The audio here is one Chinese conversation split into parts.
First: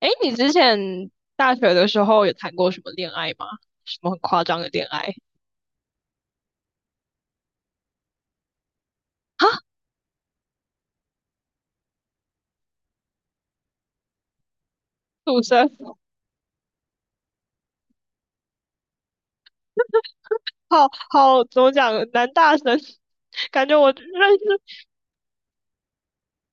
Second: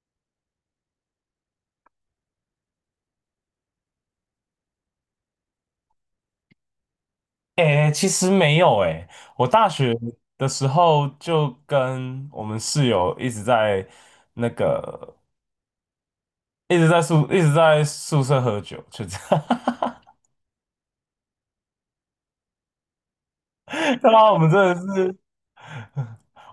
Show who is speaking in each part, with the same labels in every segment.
Speaker 1: 哎，你之前大学的时候有谈过什么恋爱吗？什么很夸张的恋爱？
Speaker 2: 诶，其实没有诶，
Speaker 1: 啊？
Speaker 2: 我大学的时候就跟我们室友一直在那个
Speaker 1: 赌神，
Speaker 2: 宿舍喝酒，就这样。
Speaker 1: 好好，怎么讲？男大神，感觉我
Speaker 2: 对啊，
Speaker 1: 认
Speaker 2: 我们真
Speaker 1: 识，
Speaker 2: 的是，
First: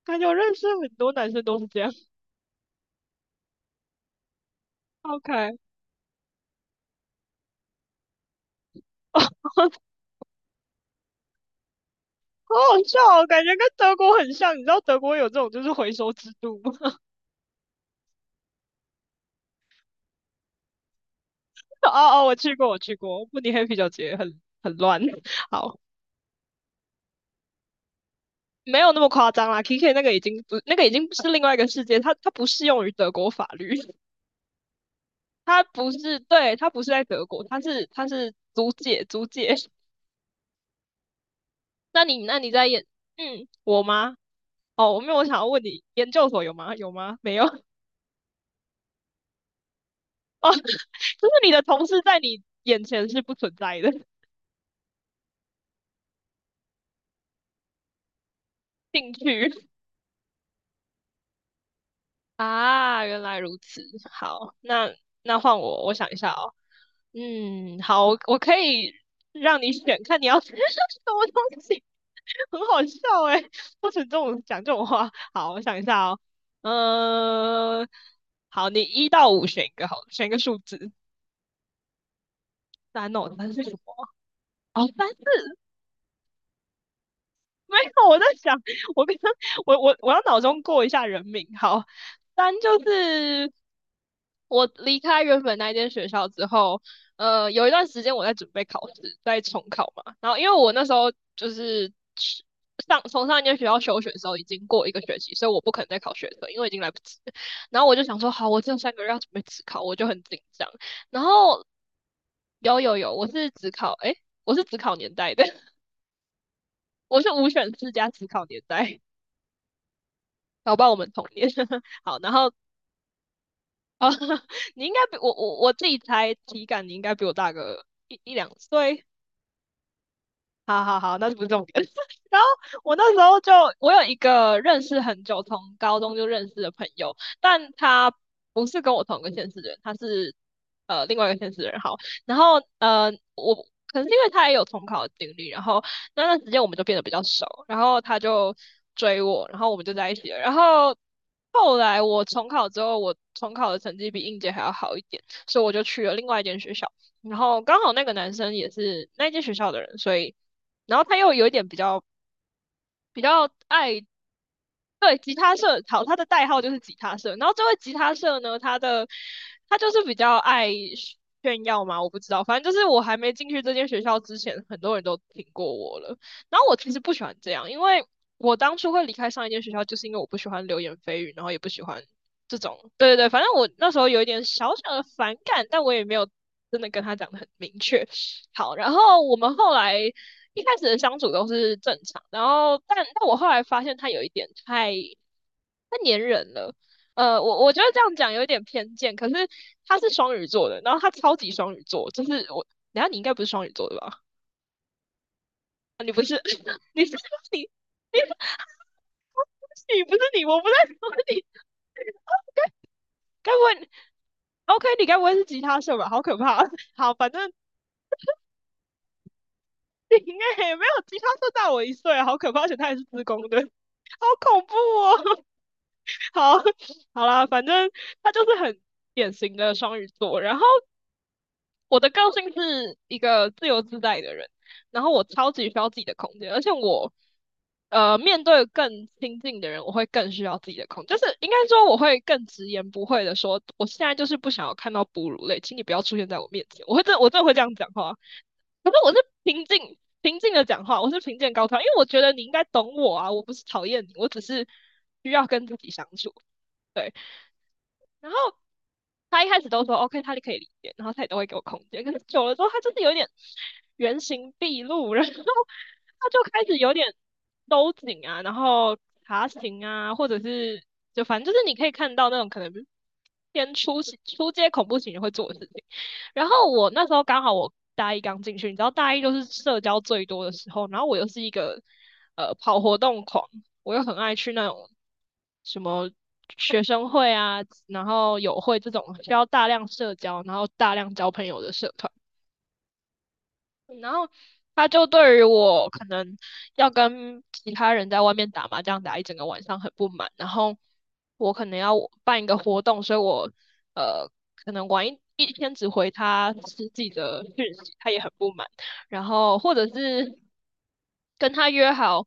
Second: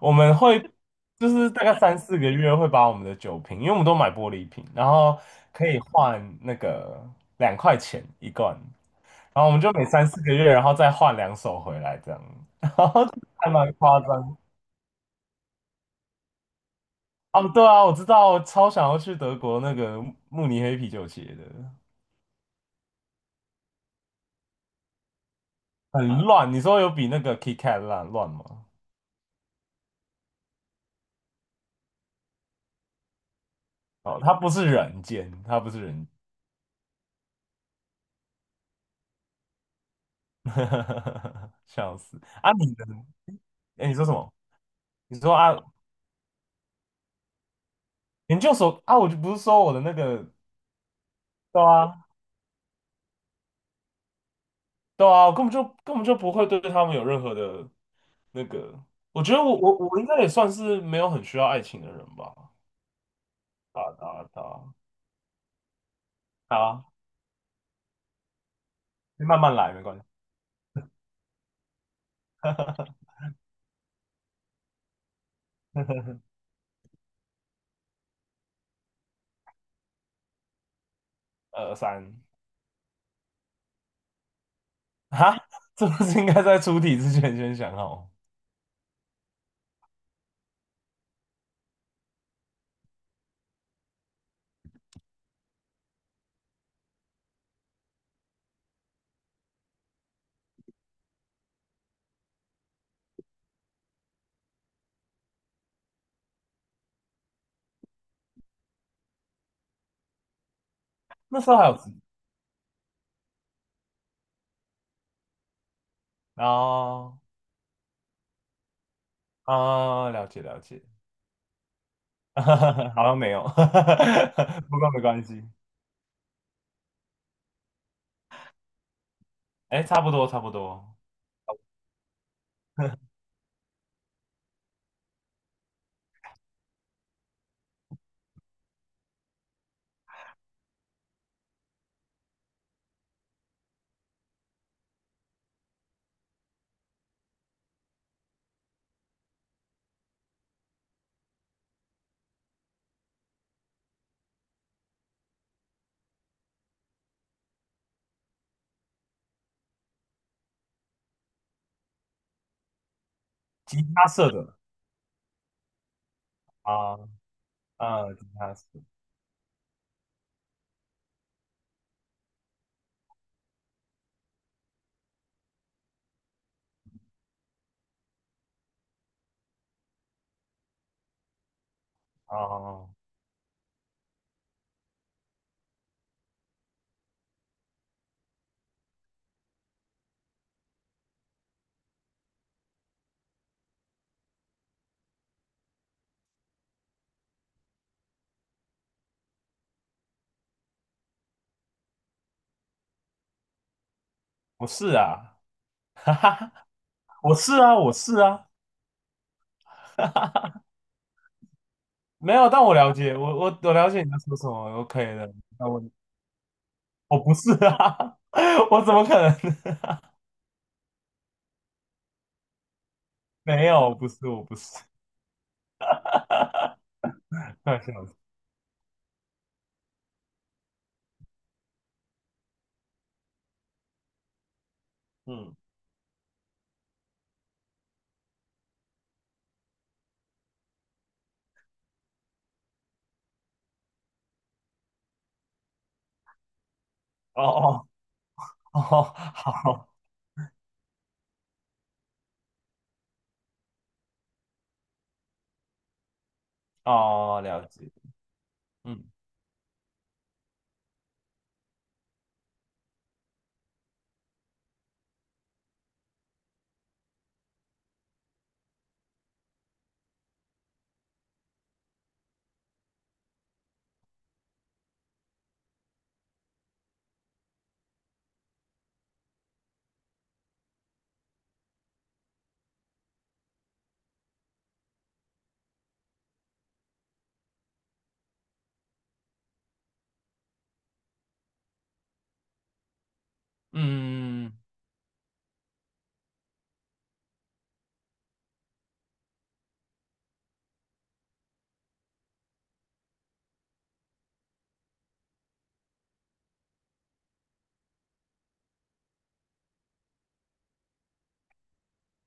Speaker 2: 我
Speaker 1: 感觉我
Speaker 2: 们
Speaker 1: 认
Speaker 2: 会
Speaker 1: 识很多
Speaker 2: 就
Speaker 1: 男生
Speaker 2: 是
Speaker 1: 都
Speaker 2: 大
Speaker 1: 是
Speaker 2: 概
Speaker 1: 这样。
Speaker 2: 三四个月会把我们的酒瓶，因为我们都买玻璃瓶，然后
Speaker 1: OK，
Speaker 2: 可 以换那个2块钱一罐，
Speaker 1: 哦，
Speaker 2: 然后我们
Speaker 1: 好
Speaker 2: 就每三四个月，然后再换两手回来，这样
Speaker 1: 好笑哦，感
Speaker 2: 还
Speaker 1: 觉跟
Speaker 2: 蛮
Speaker 1: 德
Speaker 2: 夸
Speaker 1: 国很
Speaker 2: 张。
Speaker 1: 像。你知道德国有这种就是回收制度吗？
Speaker 2: 哦，对啊，我知道，我超想要去德国那个慕尼黑啤酒节的，
Speaker 1: 哦哦，我去过，慕尼黑啤酒节很乱。好。
Speaker 2: 很啊乱。你说有比那个 KitKat 乱乱吗？
Speaker 1: 没有那么夸张啦，K K 那个已经不是另外一个世界，它不适用于德国法律。
Speaker 2: 哦，它不是人间，它
Speaker 1: 他
Speaker 2: 不是
Speaker 1: 不
Speaker 2: 人，
Speaker 1: 是，对，他不是在德国，他是租借租借。
Speaker 2: 笑
Speaker 1: 那
Speaker 2: 死
Speaker 1: 你那你
Speaker 2: 啊！
Speaker 1: 在
Speaker 2: 你
Speaker 1: 研，
Speaker 2: 的，
Speaker 1: 我
Speaker 2: 哎，你说什
Speaker 1: 吗？
Speaker 2: 么？
Speaker 1: 哦，我没有，
Speaker 2: 你
Speaker 1: 我
Speaker 2: 说
Speaker 1: 想要
Speaker 2: 啊，
Speaker 1: 问你，研究所有吗？有吗？没有。
Speaker 2: 研究所啊，我就不是说我的那个，
Speaker 1: 哦，就是你
Speaker 2: 对
Speaker 1: 的同
Speaker 2: 啊，
Speaker 1: 事在你眼前是不存在的。
Speaker 2: 对啊，我根本就不会对他们有任何的那个。
Speaker 1: 兴
Speaker 2: 我觉得我
Speaker 1: 趣。
Speaker 2: 我我应该也算是没有很需要爱情的人吧。
Speaker 1: 啊，原来如
Speaker 2: 啊
Speaker 1: 此。
Speaker 2: 啊
Speaker 1: 好，
Speaker 2: 啊，
Speaker 1: 那换我，我想一下哦。
Speaker 2: 好啊，
Speaker 1: 嗯，好，我可以
Speaker 2: 慢慢
Speaker 1: 让你
Speaker 2: 来，没关
Speaker 1: 选，
Speaker 2: 系。
Speaker 1: 看你要吃 什么东西，很好笑哎，不准这种讲这种话。好，我想一下哦。嗯、好，你1到5选一个好了选一个数字。
Speaker 2: 二三。
Speaker 1: 三哦，三是什么？哦，三四。
Speaker 2: 啊，这不是应该在出题之前先 想
Speaker 1: 没有，
Speaker 2: 好。
Speaker 1: 我在想，我刚刚我我我要脑中过一下人名。好，三就是我离开原本那间学校之后，有一段时间我在准备考试，在重考嘛。然后因为我那时候就是去从上一间学校休学的时候已经过一个学期，所以我不可能再考学测，因为已经来不及了。然后我就想说，好，我这3个月要准备自考，我就很紧张。然
Speaker 2: 那时候
Speaker 1: 后
Speaker 2: 还有时。
Speaker 1: 有有有，我是只考年代的，
Speaker 2: 哦，
Speaker 1: 我是5选4加只考年代。
Speaker 2: 啊，了解了
Speaker 1: 搞不
Speaker 2: 解，
Speaker 1: 好我们同年。好，然后
Speaker 2: 好像没有，
Speaker 1: 哦，
Speaker 2: 不
Speaker 1: 你
Speaker 2: 过
Speaker 1: 应该
Speaker 2: 没
Speaker 1: 比
Speaker 2: 关
Speaker 1: 我
Speaker 2: 系，
Speaker 1: 我我自己猜体感，你应该比我大个一两岁。
Speaker 2: 哎，差不多差不
Speaker 1: 好
Speaker 2: 多，
Speaker 1: 好好，那就不是重点。然后我 那时候就，我有一个认识很久，从高中就认识的朋友，但他不是跟我同一个县市的人，他是另外一个县市的人。好，然后我可能是因为他也有重考的经历，然后那段时间我们就变得比较熟，然后他就追我，然后我们就在一起了。然后后来我重考之后，我重考的成绩比应届还要好一点，所以我就去了另外一间学校。然后刚好那个男生也是那间学校的人，所以然后他又有一点比较
Speaker 2: 吉
Speaker 1: 爱。
Speaker 2: 他社的。
Speaker 1: 对，吉他社，好，他的代号就是吉
Speaker 2: 啊
Speaker 1: 他社。然后这位吉
Speaker 2: 啊，
Speaker 1: 他
Speaker 2: 吉
Speaker 1: 社
Speaker 2: 他
Speaker 1: 呢，
Speaker 2: 社。
Speaker 1: 他就是比较爱炫耀嘛，我不知道，反正就是我还没进去这间学校之前，很多人都听过我了。然后我其实不喜欢这样，因为我当初会离开上一间学校，就是因为我不喜欢流言蜚语，然后也不喜欢这
Speaker 2: 哦，
Speaker 1: 种，对对对，反正我那时候有一点小小的反感，但我也没有真的跟他讲的很明确。好，然后我们后来一开始的相处都是正常，然后但我后来发现他有一点太黏人了。我觉得这样讲有一点偏见，可是他是双鱼座的，然后他超级双鱼座，就是我，然下你应该不是双鱼座的吧？
Speaker 2: 我是啊，
Speaker 1: 啊你
Speaker 2: 哈
Speaker 1: 不是，
Speaker 2: 哈，
Speaker 1: 你是
Speaker 2: 我是
Speaker 1: 你，你
Speaker 2: 啊，我是啊，
Speaker 1: 你不是你，我 不在说你，
Speaker 2: 没有，但我了解，我
Speaker 1: 该
Speaker 2: 我我
Speaker 1: 不
Speaker 2: 了
Speaker 1: 会
Speaker 2: 解你在说什么
Speaker 1: OK？
Speaker 2: ，OK
Speaker 1: 你该不
Speaker 2: 的，
Speaker 1: 会是吉
Speaker 2: 那
Speaker 1: 他
Speaker 2: 我
Speaker 1: 社吧？好可怕！好，
Speaker 2: 我
Speaker 1: 反
Speaker 2: 不
Speaker 1: 正
Speaker 2: 是啊，我怎么可能？
Speaker 1: 你应该也没有吉他社大我1岁啊，好可怕，而且他也是自工的，
Speaker 2: 没有，不是，
Speaker 1: 好
Speaker 2: 我不
Speaker 1: 恐
Speaker 2: 是，
Speaker 1: 怖哦。好，好啦，反
Speaker 2: 快
Speaker 1: 正
Speaker 2: 笑死，
Speaker 1: 他就是很典型的双鱼座。然后我的个性是一个自由自在的人，然后我超
Speaker 2: 嗯。
Speaker 1: 级需要自己的空间，而且我面对更亲近的人，我会更需要自己的空间，就是应该说我会更直言不讳的说，我现在就是不想要看到哺乳类，请你不要出现在我面前。我真
Speaker 2: 哦
Speaker 1: 的会这样
Speaker 2: 哦
Speaker 1: 讲话，
Speaker 2: 哦，
Speaker 1: 可是我是平
Speaker 2: 好。
Speaker 1: 静平静的讲话，我是平静高调，因为我觉得你应该懂我啊，我不是讨厌你，我只是需要跟自己相处。对，
Speaker 2: 哦，了解，
Speaker 1: 然后
Speaker 2: 嗯
Speaker 1: 他一开始都说 OK，他可以理解，然后他也都会给我空间。可是久了之后，他就是有点原形毕露，然后他就开始有点收紧啊，然后爬行啊，或者是就反正就是你可以看到那种可能偏出街恐怖情人会做的事情。然后我那时候刚好我大一刚进去，你知道大一就是社交最多的时候，然后我又是一个跑活动狂，我又很爱去那种什么。学生会啊，然后友会这种需要大量社交，然后大量交朋友的社团，然后
Speaker 2: 嗯，
Speaker 1: 他就对于我可能要跟其他人在外面打麻将打一整个晚上很不满，然后我可能要办一个活动，所以我呃可能晚一天只回他十几的讯息，他也很不满，然后或者是跟他约好，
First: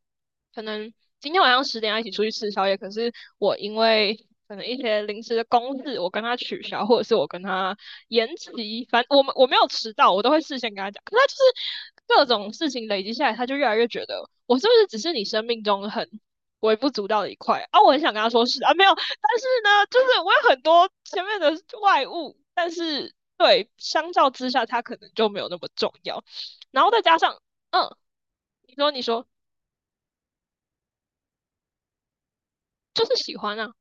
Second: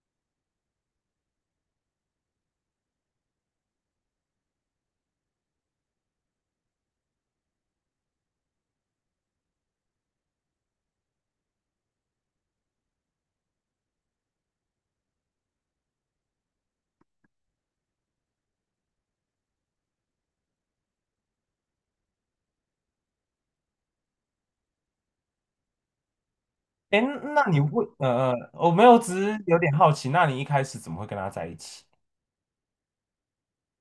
Speaker 1: 可能今天晚上10点要一起出去吃宵夜，可是我因为可能一些临时的公事，我跟他取消，或者是我跟他延期，反正我没有迟到，我都会事先跟他讲。可是他就是各种事情累积下来，他就越来越觉得我是不是只是你生命中很微不足道的一块啊？啊我很想跟他说是啊，没有，但是呢，就是我有很多前面的外物，但是对，相较之下，他可能就没有那么重要。然后再
Speaker 2: 哎，
Speaker 1: 加上，
Speaker 2: 那你为
Speaker 1: 嗯，
Speaker 2: 呃呃，我
Speaker 1: 你
Speaker 2: 没
Speaker 1: 说
Speaker 2: 有，
Speaker 1: 你
Speaker 2: 只
Speaker 1: 说，
Speaker 2: 是有点好奇，那你一开始怎么会跟他在一起？
Speaker 1: 就是喜欢啊，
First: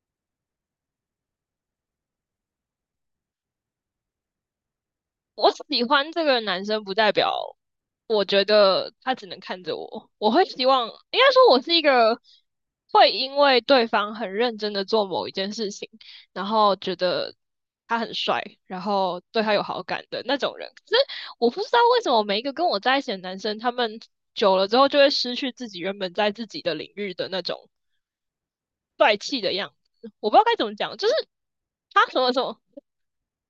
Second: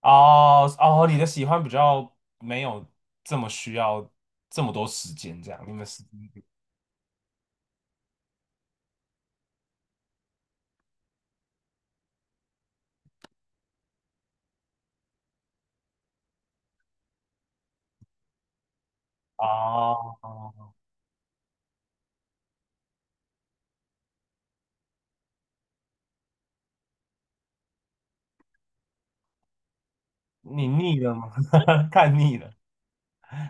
Speaker 2: 哦哦，你的喜欢比较没有这么需要这么多时间，
Speaker 1: 我
Speaker 2: 这样你
Speaker 1: 喜
Speaker 2: 们时
Speaker 1: 欢
Speaker 2: 间。
Speaker 1: 这个男生不代表我觉得他只能看着我，我会希望，应该说我是一个会因为对方很认真的做某一件事情，然后觉得他很帅，然后对他有好感的那种人。
Speaker 2: 哦，
Speaker 1: 可是我不知道为什么每一个跟我在一起的男生，他们久了之后就会失去自己原本在自己的领域的那种帅气的样子。我不知道该怎
Speaker 2: 你
Speaker 1: 么讲，
Speaker 2: 腻
Speaker 1: 就是
Speaker 2: 了吗？
Speaker 1: 他什
Speaker 2: 看
Speaker 1: 么
Speaker 2: 腻
Speaker 1: 什
Speaker 2: 了，
Speaker 1: 么，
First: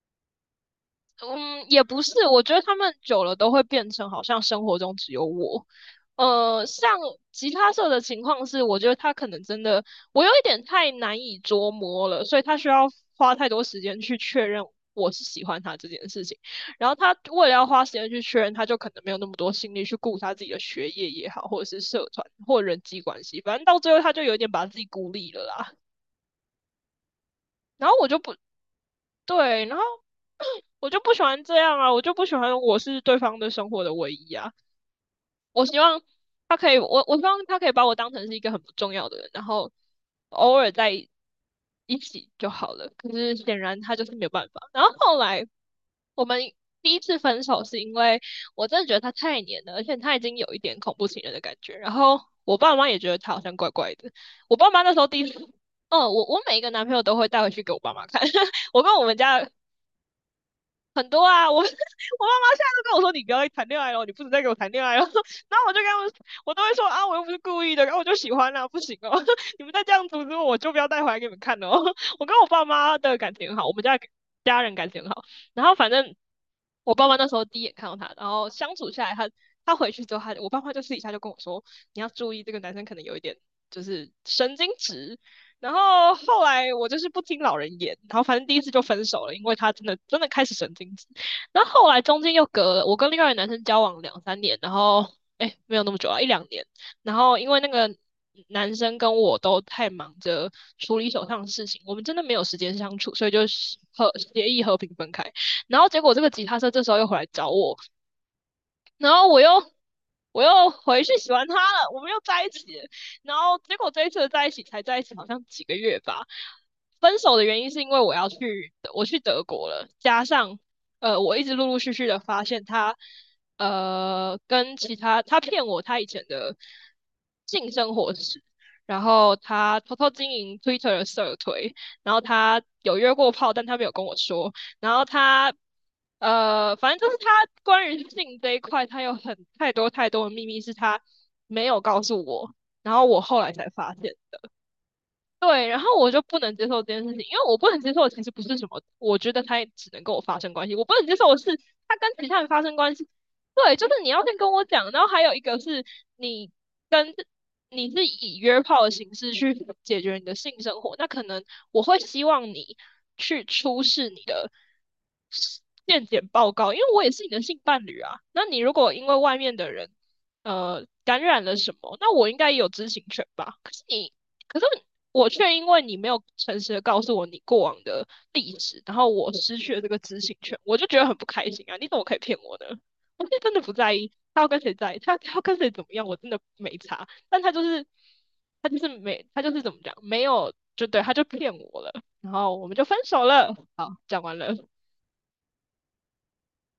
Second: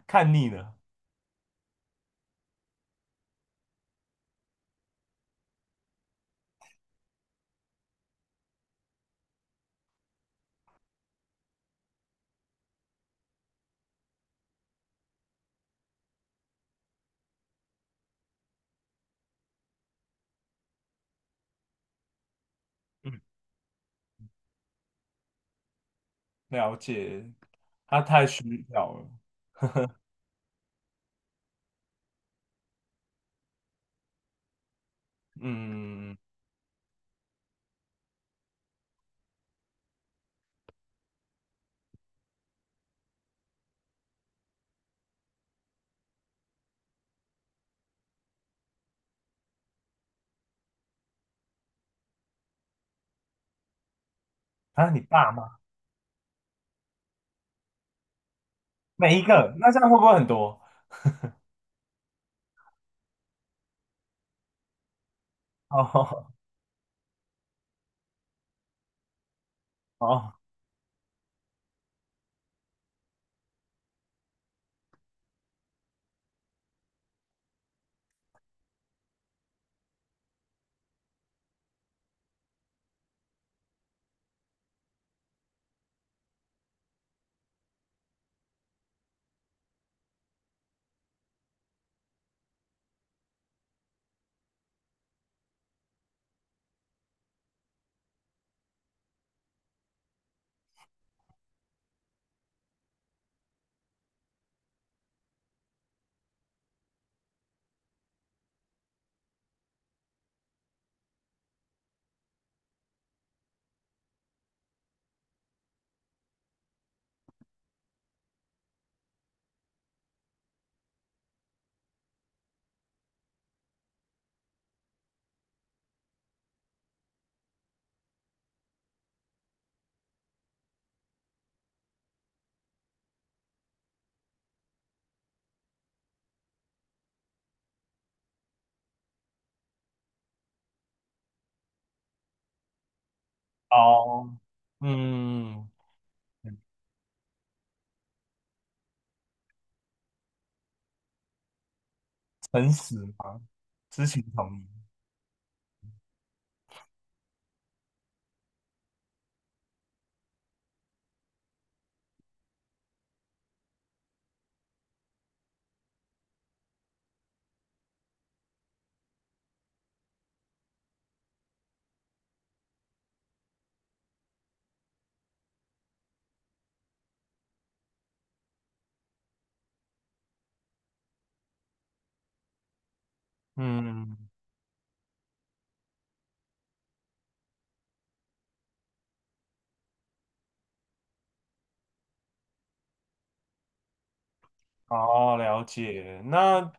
Speaker 2: 看腻了，
Speaker 1: 嗯，也不是，我觉得他们久了都会变成好像生活中只有我。像吉他社的情况是，我觉得他可能真的，我有一点太难以捉摸了，所以他需要花太多时间去确认我是喜欢他这件事情。然后他为了要花时间去确认，他就可能没有那么多心力去顾他自己的学业也好，或者是社团或人际
Speaker 2: 嗯，
Speaker 1: 关系，反正到最后他就有点把自己孤立了啦。
Speaker 2: 了解，
Speaker 1: 然后
Speaker 2: 他
Speaker 1: 我就
Speaker 2: 太
Speaker 1: 不
Speaker 2: 需要了，
Speaker 1: 对，然后我就不喜欢这样啊，我就不喜欢我是对方的生活的唯一啊。我希望
Speaker 2: 嗯，
Speaker 1: 他可以，我希望他可以把我当成是一个很不重要的人，然后偶尔在一起就好了。可是显然他就是没有办法。然后后来我们第一次分手是因为我真的觉得他太黏了，而且他已经有一点恐怖情人的感觉。然后我爸妈也觉得他好像怪怪的。我爸妈
Speaker 2: 啊，
Speaker 1: 那时
Speaker 2: 你
Speaker 1: 候第一
Speaker 2: 爸
Speaker 1: 次。
Speaker 2: 妈
Speaker 1: 哦，我每一个男朋友都会带回去给我爸妈看，我跟我们
Speaker 2: 每一
Speaker 1: 家
Speaker 2: 个，那这样会不会很多？
Speaker 1: 很多啊，我 我爸妈现在都跟我说，你不要再谈恋爱了，你不准再给我谈恋爱了。然后我就跟他们，
Speaker 2: 哦。
Speaker 1: 我都会说啊，我又不是故意的，然后我就喜欢啦、不行哦，你们再这样阻止
Speaker 2: 哦，
Speaker 1: 我，我就不要带回来给你们看了哦。我跟我爸妈的感情很好，我们家的家人感情很好。然后反正我爸妈那时候第一眼看到他，然后相处下来他，他回去之后他，我爸妈就私底下就跟我说，你要注意这个男生可能有一点就是神经质，然后后来我就是不听老人言，然后反正第一次就分手了，因为他真的真的开始神经质。然后后来中间又隔了，我跟另外一个男生交往两三年，然后哎没有那么久啊，一两年。然后因为那个男生跟我都太忙着处理手上的事情，我们真的没有时间相处，所以就是和协议和平分开。然后结果这个吉他社这时候又回来找我，然后我又回去喜欢他了，我们又在一起了。然后结果这一次在一起才在一起，好像几个月吧。分手的原因是因为我去德国了，加上我一直陆陆续续的发现他跟其他他骗我他以前的性生活史，然后他偷偷经营 Twitter 的社推，然后他有约过炮，但他没有跟我说。然后他反正就是他关于性这一块，他有很太多太多的秘密是他没有告诉我，然后我后来才发现。
Speaker 2: 哦，
Speaker 1: 对，
Speaker 2: 嗯，
Speaker 1: 然后我就不能接受这件事情，因为我不能接受的其实不是什么，我觉得他也只能跟我发生关系，我不能接受的是他跟其他人发
Speaker 2: 诚
Speaker 1: 生关
Speaker 2: 实
Speaker 1: 系。
Speaker 2: 嘛，
Speaker 1: 对，就是
Speaker 2: 知
Speaker 1: 你
Speaker 2: 情
Speaker 1: 要先跟
Speaker 2: 同
Speaker 1: 我
Speaker 2: 意，
Speaker 1: 讲，然后还有一个是你跟你是以约炮的形式去解决你的性生活，那可能我会希望你去出示你的健检报告，因为我也是你的性伴侣啊。那你如果因为外面的人感染了什么，那我应该也有知情权吧？可是你。可是我却因为你没有诚实的告诉我你过往的地址，然后我失去了这个知情权，我就觉得很不开心啊！你怎么可以骗我呢？我是真的不在意
Speaker 2: 嗯，
Speaker 1: 他要跟谁在意，他要跟谁怎么样，我真的没差。但他就是，他就是没，他就是怎么讲，没有就对，他就骗我了，然后我们就分手了。好，讲完了。
Speaker 2: 哦，了解。那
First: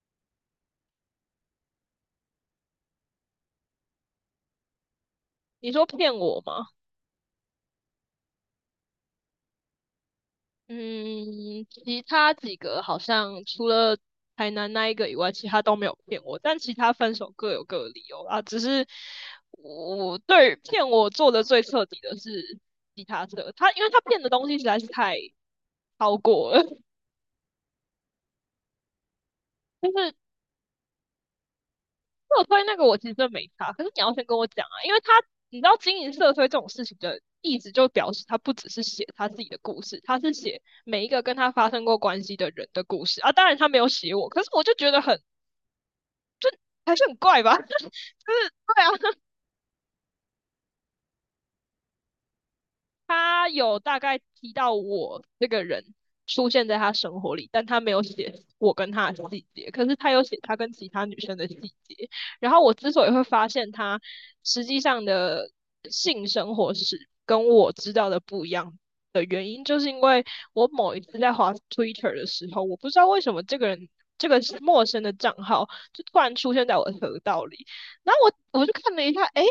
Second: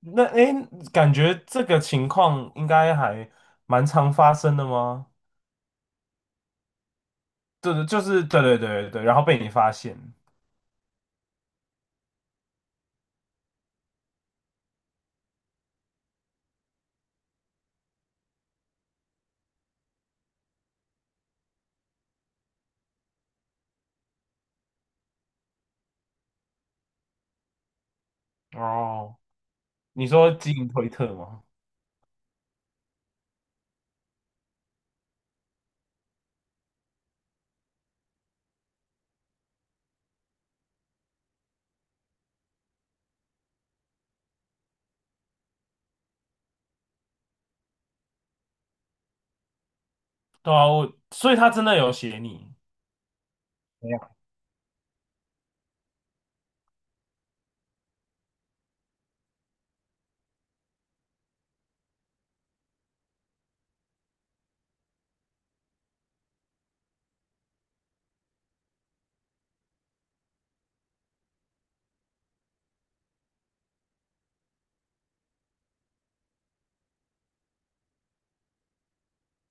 Speaker 2: 那诶，感觉这个情况应该还蛮常发生的吗？
Speaker 1: 你说骗我吗？
Speaker 2: 对对，就是对对对对，对。然后被你发现。
Speaker 1: 嗯，其他几个好像除了台南那一个以外，其他都没有骗我，但其他分手各有各的理由啊，只是我对于骗我做的最彻底的是吉他社，他因为他骗的东西实在是太超过了，
Speaker 2: 哦，
Speaker 1: 就
Speaker 2: 你
Speaker 1: 是
Speaker 2: 说基因推特吗？
Speaker 1: 社推那个我其实真的没差，可是你要先跟我讲啊，因为他你知道经营社推这种事情的意思，就表示他不只是写他自己的故事，他是写每一个跟他发生过关系的人的故事啊。当然他没有写我，可是我就觉得很。还是很怪吧？就是对啊，
Speaker 2: 对啊，我所以他真的有写你。
Speaker 1: 他有
Speaker 2: 没
Speaker 1: 大
Speaker 2: 有。
Speaker 1: 概提到我这个人出现在他生活里，但他没有写我跟他的细节，可是他有写他跟其他女生的细节。然后我之所以会发现他实际上的性生活是跟我知道的不一样的原因，就是因为我某一次在滑 Twitter 的时候，我不知道为什么这个人。这个是陌生的账号，就突然出现在我的河道里，然后我就看了一下，诶，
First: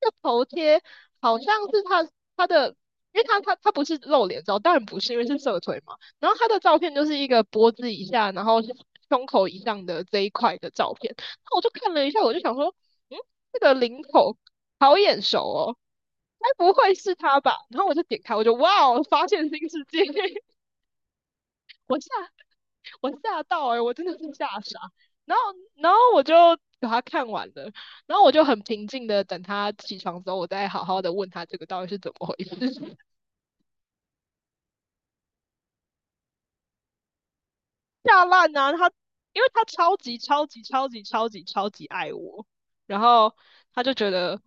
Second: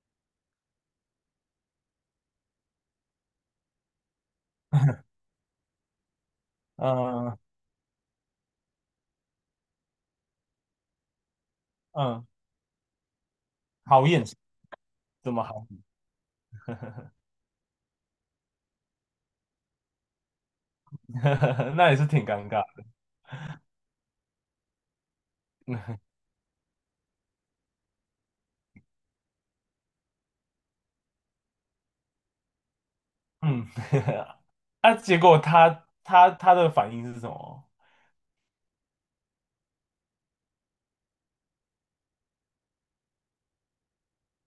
Speaker 1: 这头贴好像是他他的因为他不是露脸照，当然不是，因为是社腿嘛。然后他的照片就是一
Speaker 2: 嗯
Speaker 1: 个脖子以下，然后胸口以上的这一块的照片。那我就看了一下，
Speaker 2: 嗯，
Speaker 1: 我就想说，嗯，这个领
Speaker 2: 好眼熟，
Speaker 1: 口好眼
Speaker 2: 这
Speaker 1: 熟
Speaker 2: 么好，
Speaker 1: 哦，该不会是他吧？然后我就点开，我就哇哦，发现新世界，
Speaker 2: 那也
Speaker 1: 我
Speaker 2: 是
Speaker 1: 吓
Speaker 2: 挺尴尬。
Speaker 1: 我吓到我真的是吓傻。然后然后我就把他看完了，然后我就很平静的等他起床之后，我再好好的问他这个到底是怎么回事。
Speaker 2: 嗯，啊，结果他的反应是什么？
Speaker 1: 下烂啊！他因为他超级超级超级超级超级爱我，然后他就觉得，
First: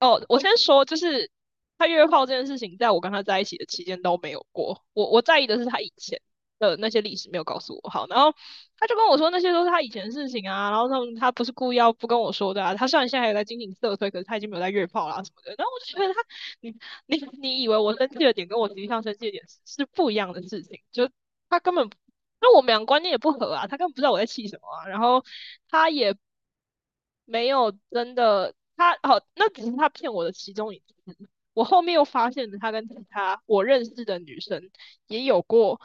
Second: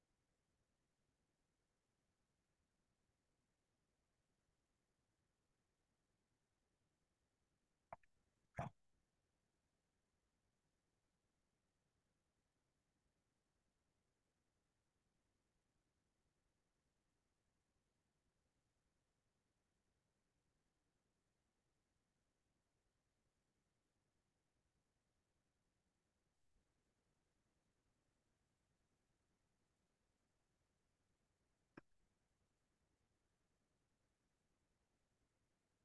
Speaker 1: 哦，我先说，就是他约炮这件事情，在我跟他在一起的期间都没有过。我在意的是他以前的那些历史没有告诉我。好，然后他就跟我说那些都是他以前的事情啊，然后他不是故意要不跟我说的啊。他虽然现在还有在经营色推，可是他已经没有在约炮啦、什么的。然后我就觉得他，你你以为我生气的点跟我实际上生气的点是不一样的事情，就他根本那我们俩观念也不合啊，他根本不知道我在气什么啊，然后他也没有真的，他好，那只是他骗我的其中一次。我后面又发现了他跟其他我认识的女生也有过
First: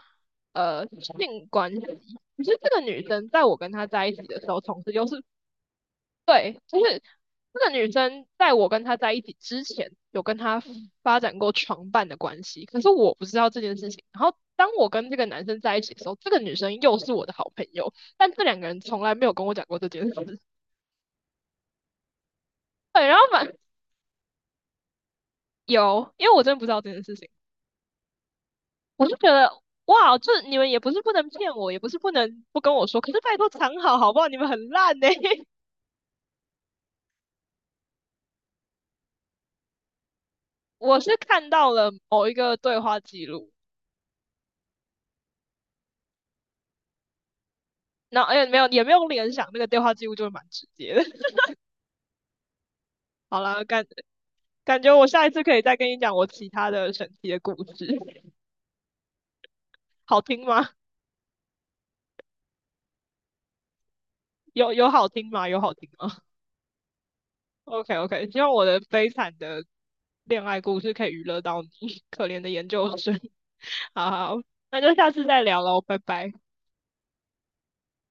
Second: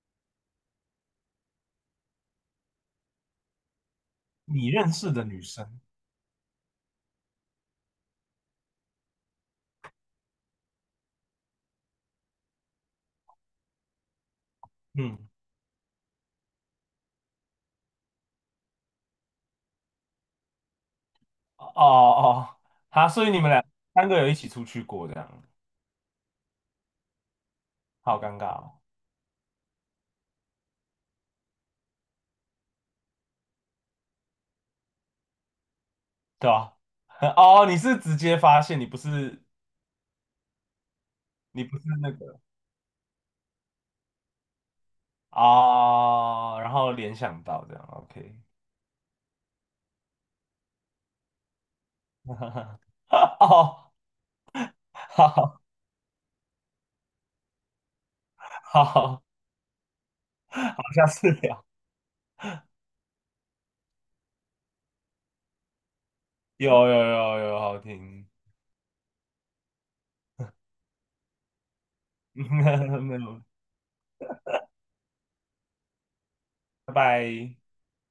Speaker 1: 性关系，可是这个女生在我跟她在一起的时候，
Speaker 2: 你
Speaker 1: 同
Speaker 2: 认
Speaker 1: 时又
Speaker 2: 识
Speaker 1: 是
Speaker 2: 的女生，
Speaker 1: 对，就是这个女生在我跟她在一起之前，有跟她发展过床伴的关系，可是我不知道这件事情。然后当我跟这
Speaker 2: 嗯，
Speaker 1: 个男生在一起的时候，这个女生又是我的好朋友，但这两个人从来没有跟我讲过这件事。
Speaker 2: 哦哦，
Speaker 1: 对，
Speaker 2: 好，
Speaker 1: 然后
Speaker 2: 所以你们俩三个有一起出去过，这样，
Speaker 1: 有，因为我真的不知道这件事情，
Speaker 2: 好尴尬哦，
Speaker 1: 我就觉得哇，这你们也不是不能骗我，也不是不能不跟我说，可是拜托藏好好不好？你们很烂呢、
Speaker 2: 对吧？哦，你是直接发现，你不是
Speaker 1: 我是看
Speaker 2: 你
Speaker 1: 到
Speaker 2: 不是
Speaker 1: 了
Speaker 2: 那
Speaker 1: 某一
Speaker 2: 个。
Speaker 1: 个对话记录，
Speaker 2: 哦，然后联想到这样
Speaker 1: 那
Speaker 2: ，OK，
Speaker 1: 哎没有也没有联想，那个对话记录就是蛮直接的。好了，感
Speaker 2: 哦，
Speaker 1: 感觉我下一次可以
Speaker 2: 好
Speaker 1: 再跟你讲我其他的神奇的故事，
Speaker 2: 好好，好，
Speaker 1: 好听吗？
Speaker 2: 下次聊，
Speaker 1: 有好听吗？有好听吗
Speaker 2: 有有有有，好
Speaker 1: ？OK
Speaker 2: 听，
Speaker 1: OK，希望我的悲惨的恋爱故事可以娱乐到你，可怜的研究
Speaker 2: 没
Speaker 1: 生。
Speaker 2: 有，
Speaker 1: 好好，那就下次再聊喽，拜拜。
Speaker 2: 拜拜。